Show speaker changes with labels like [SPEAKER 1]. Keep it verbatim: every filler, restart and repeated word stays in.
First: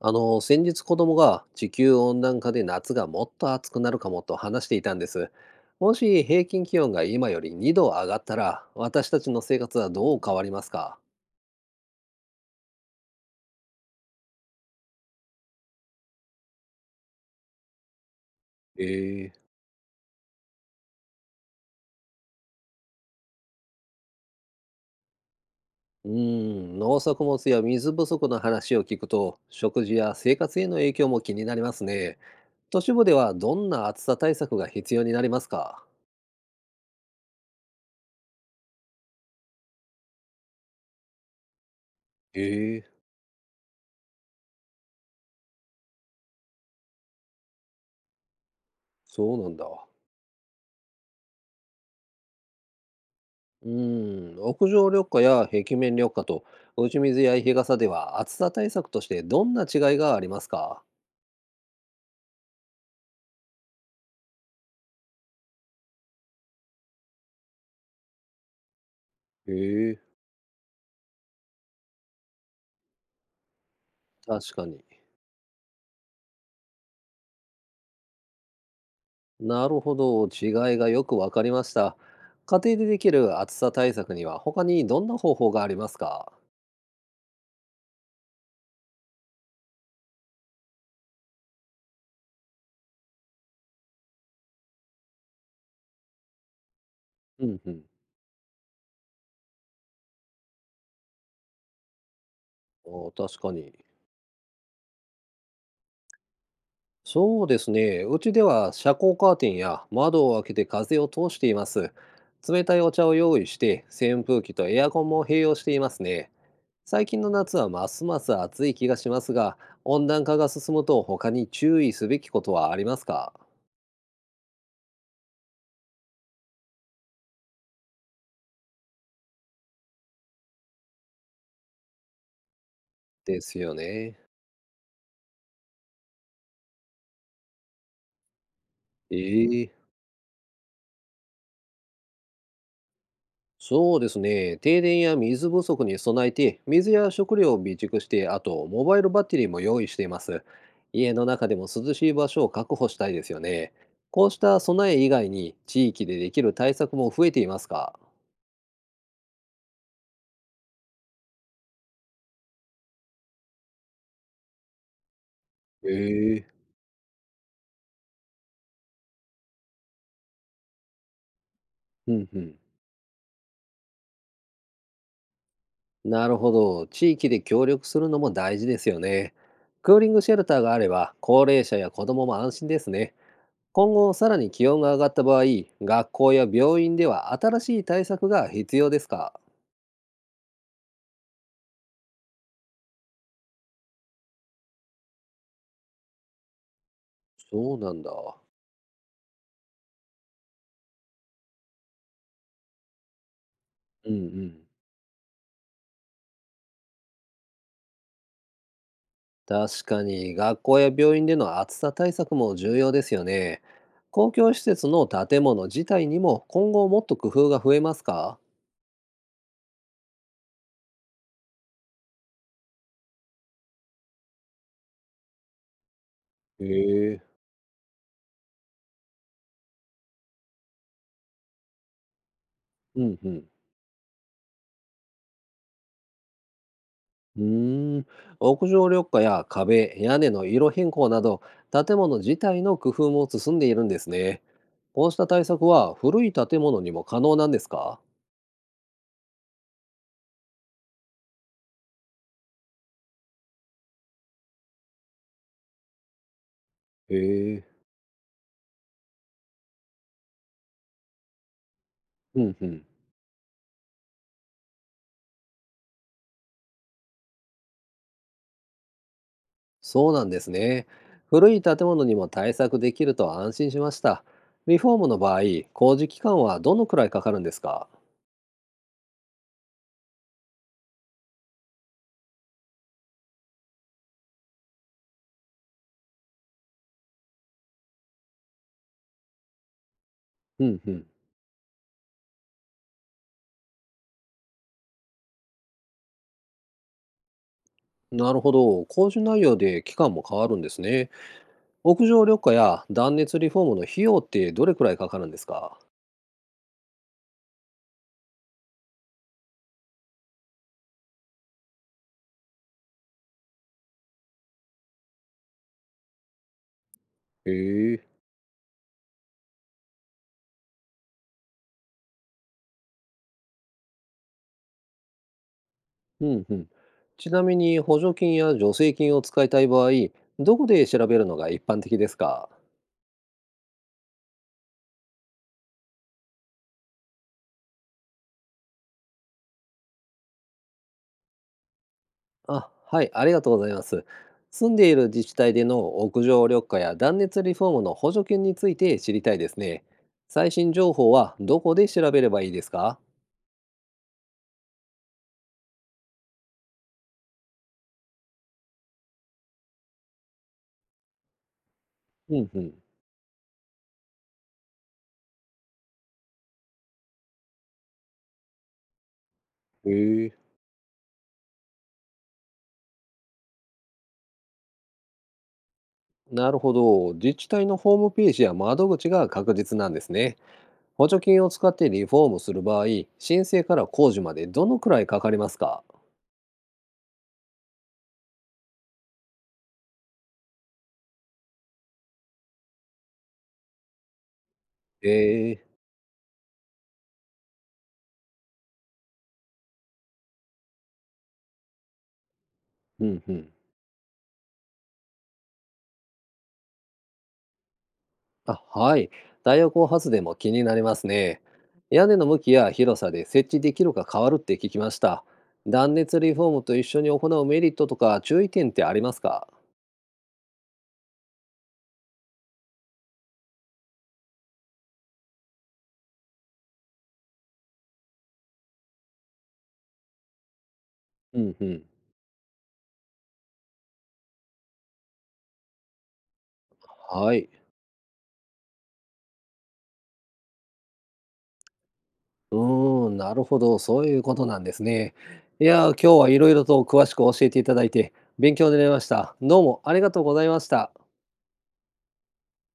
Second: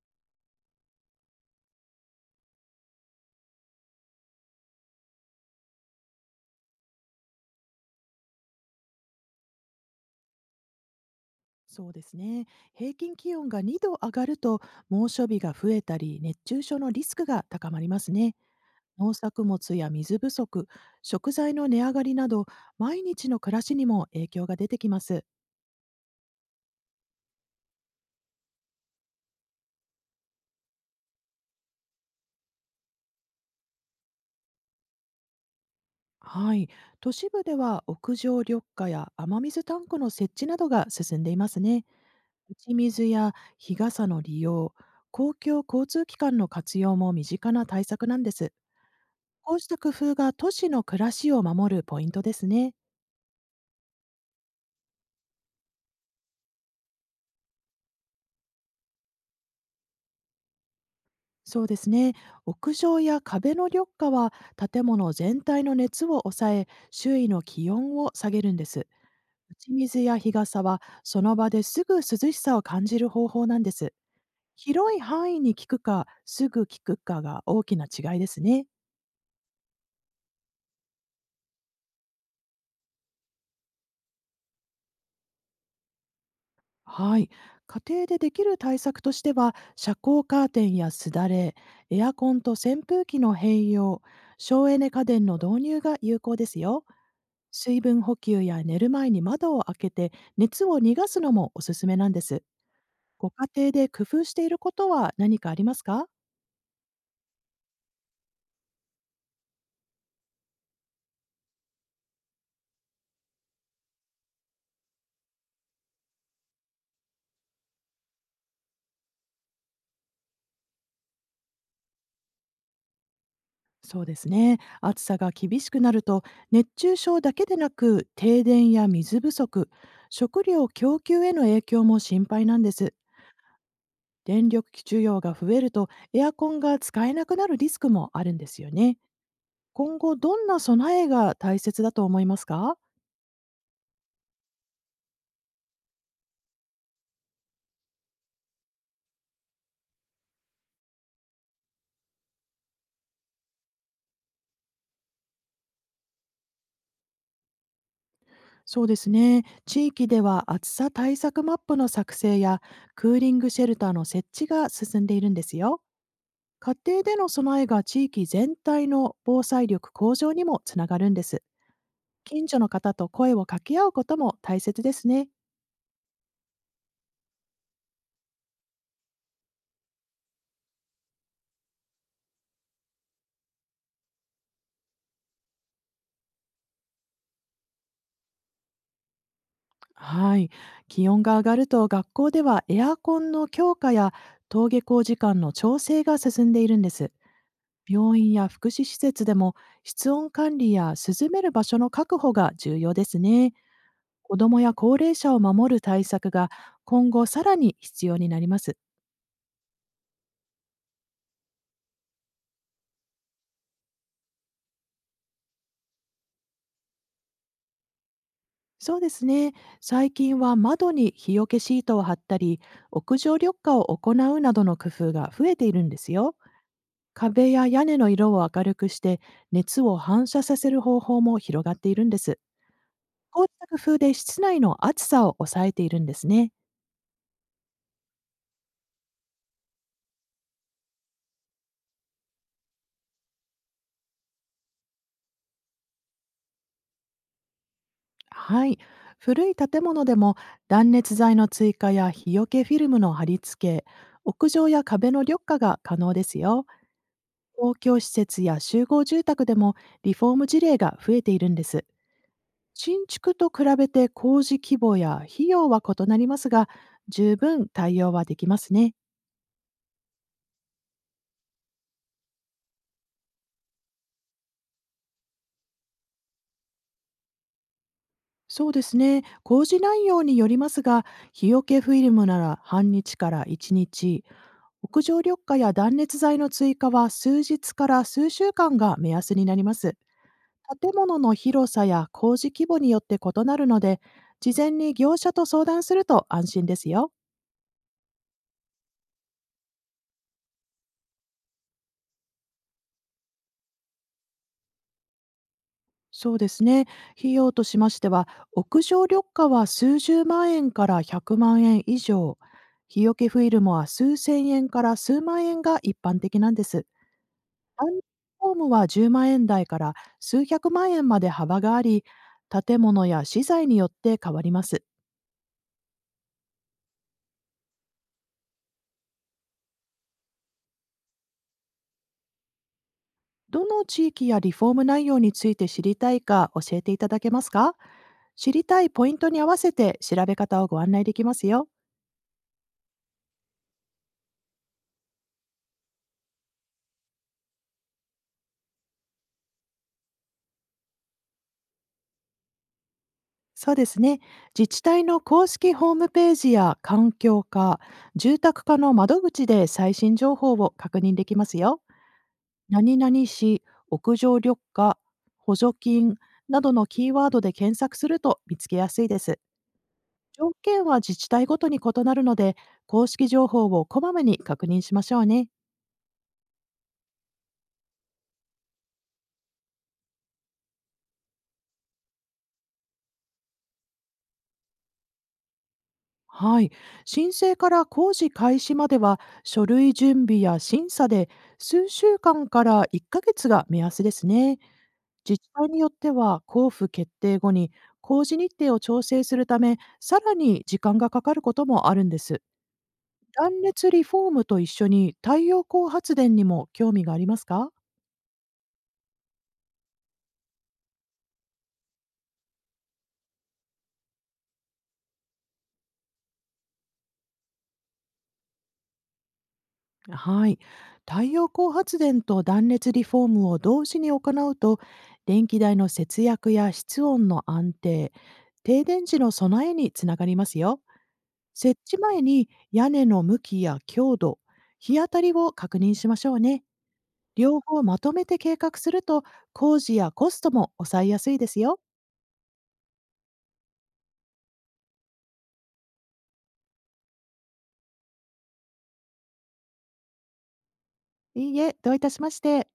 [SPEAKER 1] あの、先日子供が地球温暖化で夏がもっと暑くなるかもと話していたんです。もし平均気温が今よりにど上がったら、私たちの生活はどう変わりますか？
[SPEAKER 2] そうですね。平均気温がにど上がると猛暑日が増えたり熱中症のリスクが高まりますね。農
[SPEAKER 1] え
[SPEAKER 2] 作
[SPEAKER 1] え。
[SPEAKER 2] 物や水不足、食材の値上がりなど毎日の暮らしにも影響が出てきます。
[SPEAKER 1] うーん、農作物や水不足の話を聞くと、食事や生活への影響も気になりますね。都市部ではどんな暑さ対策が必要になりますか？
[SPEAKER 2] はい。都市部では屋上緑化や雨水タンクの設置などが進んでいますね。打ち
[SPEAKER 1] ええ。
[SPEAKER 2] 水や日傘の利用、公共交通機関の活用も身近な対策なんです。
[SPEAKER 1] そうな
[SPEAKER 2] こ
[SPEAKER 1] ん
[SPEAKER 2] う
[SPEAKER 1] だ。
[SPEAKER 2] した工夫が都市の暮らしを守るポイントですね。
[SPEAKER 1] うーん、屋上緑化や壁面緑化と打ち水や日傘では暑さ対策としてどんな違いがありますか？
[SPEAKER 2] そうですね。屋上や壁の緑化は建物全体の熱を抑え、周囲の気温を下げるんです。
[SPEAKER 1] へ
[SPEAKER 2] 打ち
[SPEAKER 1] え、
[SPEAKER 2] 水や日傘はその場ですぐ涼しさを感じる方法なんです。
[SPEAKER 1] 確かに。
[SPEAKER 2] 広い範囲に効くか、すぐ効くかが大きな違いですね。
[SPEAKER 1] なるほど。違いがよくわかりました。家庭でできる暑さ対策には他にどんな方法がありますか？
[SPEAKER 2] はい。家庭でできる対策としては、遮光カーテンやすだれ、エアコンと扇風機の併用、省エネ家電の導入が有効ですよ。
[SPEAKER 1] うんう
[SPEAKER 2] 水
[SPEAKER 1] ん。
[SPEAKER 2] 分補給や寝る前に窓を開けて熱を逃がすのもおすすめなんです。
[SPEAKER 1] お、
[SPEAKER 2] ご
[SPEAKER 1] 確
[SPEAKER 2] 家
[SPEAKER 1] か
[SPEAKER 2] 庭
[SPEAKER 1] に。
[SPEAKER 2] で工夫していることは何かありますか？
[SPEAKER 1] そうですね。うちでは遮光カーテンや窓を開けて風を通しています。冷たいお茶を用意して扇風機とエアコンも併用していますね。最近の夏はますます暑い気がしますが、温暖化が進むと他に注意すべきことはありますか？
[SPEAKER 2] そうですね。暑さが厳しくなると熱中症だけでなく停電や水不足、食料供給への影響も心配なんです。
[SPEAKER 1] ですよね。
[SPEAKER 2] 電力需要が増えるとエアコンが使えなくなるリスクもあるんですよね。
[SPEAKER 1] ええ。
[SPEAKER 2] 今後どんな備えが大切だと思いますか？
[SPEAKER 1] そうですね。停電や水不足に備えて、水や食料を備蓄して、あとモバイルバッテリーも用意しています。家の中でも涼しい場所を確保したいですよね。こうした備え以外に地域でできる対策も増えていますか？
[SPEAKER 2] そうですね。地域では暑さ対策マップの作成やクーリングシェルターの設置が進んでいるんですよ。
[SPEAKER 1] ええ。
[SPEAKER 2] 家庭での備えが地域全体の防災力向上にもつながるんです。
[SPEAKER 1] うんう
[SPEAKER 2] 近所
[SPEAKER 1] ん。
[SPEAKER 2] の方と声を掛け合うことも大切ですね。
[SPEAKER 1] なるほど。地域で協力するのも大事ですよね。クーリングシェルターがあれば、高齢者や子供もも安心ですね。今後、さらに気温が上がった場合、学校や病院では新しい対策が必要ですか？
[SPEAKER 2] はい。気温が上がると学校ではエアコンの強化や登下校時間の調整が進んでいるんです。
[SPEAKER 1] そうなんだ。
[SPEAKER 2] 病院や福祉施設でも室温管理や涼める場所の確保が重要ですね。
[SPEAKER 1] うんう
[SPEAKER 2] 子ども
[SPEAKER 1] ん。
[SPEAKER 2] や高齢者を守る対策が今後さらに必要になります。
[SPEAKER 1] 確かに、学校や病院での暑さ対策も重要ですよね。公共施設の建物自体にも今後もっと工夫が増えますか？
[SPEAKER 2] そうですね。最近は窓に日よけシートを貼ったり、屋上緑化を行うなどの工夫が増えているんですよ。
[SPEAKER 1] へえ。
[SPEAKER 2] 壁や屋根の色を明るくして、熱を反射させる方法も広がっているんです。
[SPEAKER 1] うんう
[SPEAKER 2] こう
[SPEAKER 1] ん。
[SPEAKER 2] した工夫で室内の暑さを抑えているんですね。
[SPEAKER 1] うーん、屋上緑化や壁、屋根の色変更など、建物自体の工夫も進んでいるんですね。こうした対策は古い建物にも可能なんですか？
[SPEAKER 2] はい。古い建物でも断熱材の追加や日よけフィルムの貼り付け、屋上や壁の緑化が可能ですよ。
[SPEAKER 1] へえ。
[SPEAKER 2] 公共施設や集合住宅でもリフォーム事例が増えているんです。
[SPEAKER 1] うんうん。
[SPEAKER 2] 新築と比べて工事規模や費用は異なりますが、十分対応はできますね。
[SPEAKER 1] そうなんですね。古い建物にも対策できると安心しました。リフォームの場合、工事期間はどのくらいかかるんですか？
[SPEAKER 2] そうですね。工事内容によりますが、日よけフィルムなら半日からいちにち、屋上緑化や断熱材の追加は数日から数週間が目安になります。
[SPEAKER 1] うんう
[SPEAKER 2] 建
[SPEAKER 1] ん。
[SPEAKER 2] 物の広さや工事規模によって異なるので、事前に業者と相談すると安心ですよ。
[SPEAKER 1] なるほど。工事内容で期間も変わるんですね。屋上緑化や断熱リフォームの費用ってどれくらいかかるんですか？
[SPEAKER 2] そうですね。費用としましては、屋上緑化は数十万円からひゃくまん円以上、日よけフィルムは数千円から数万円が一般的なんです。ラ
[SPEAKER 1] へ
[SPEAKER 2] ン
[SPEAKER 1] え。
[SPEAKER 2] ホームはじゅうまん円台から数百万円まで幅があり、建物や資材によって変わります。
[SPEAKER 1] うんうん。ちなみに補助金や助成金を使いたい場合、どこで調べるのが一般的ですか？
[SPEAKER 2] どの地域やリフォーム内容について知りたいか教えていただけますか？知りたいポイントに合わせて調べ方をご案内できますよ。
[SPEAKER 1] あ、はい、ありがとうございます。住んでいる自治体での屋上緑化や断熱リフォームの補助金について知りたいですね。最新情報はどこで調べればいいですか？
[SPEAKER 2] そうですね。自治体の公式ホームページや環境課、住宅課の窓口で最新情報を確認できますよ。
[SPEAKER 1] うんうん。
[SPEAKER 2] 何々市、屋上緑化、補助金などのキーワードで検索すると見つけやすいです。
[SPEAKER 1] へえ。
[SPEAKER 2] 条件は自治体ごとに異なるので、公式情報をこまめに確認しましょうね。
[SPEAKER 1] なるほど。自治体のホームページや窓口が確実なんですね。補助金を使ってリフォームする場合、申請から工事までどのくらいかかりますか？
[SPEAKER 2] はい。申請から工事開始までは、書類準備や審査で数週間からいっかげつが目安ですね。
[SPEAKER 1] え
[SPEAKER 2] 自治
[SPEAKER 1] え。
[SPEAKER 2] 体によっては、交付決定後に工事日程を調整するため、さらに時間がかかることもあるんです。
[SPEAKER 1] うんうん。
[SPEAKER 2] 断熱リフォームと一緒に太陽光発電にも興味がありますか？
[SPEAKER 1] あ、はい。太陽光発電も気になりますね。屋根の向きや広さで設置できるか変わるって聞きました。断熱リフォームと一緒に行うメリットとか注意点ってありますか？
[SPEAKER 2] はい。太陽光発電と断熱リフォームを同時に行うと、電気代の節約や室温の安定、停電時の備えにつながりますよ。
[SPEAKER 1] うんう
[SPEAKER 2] 設
[SPEAKER 1] ん。
[SPEAKER 2] 置前に屋根の向きや強度、日当たりを確認しましょうね。
[SPEAKER 1] はい。
[SPEAKER 2] 両方まとめて計画すると、工事やコストも抑えやすいですよ。
[SPEAKER 1] うーん、なるほど。そういうことなんですね。いやー、今日はいろいろと詳しく教えていただいて勉強になりました。どうもありがとうございました。
[SPEAKER 2] いいえ、どういたしまして。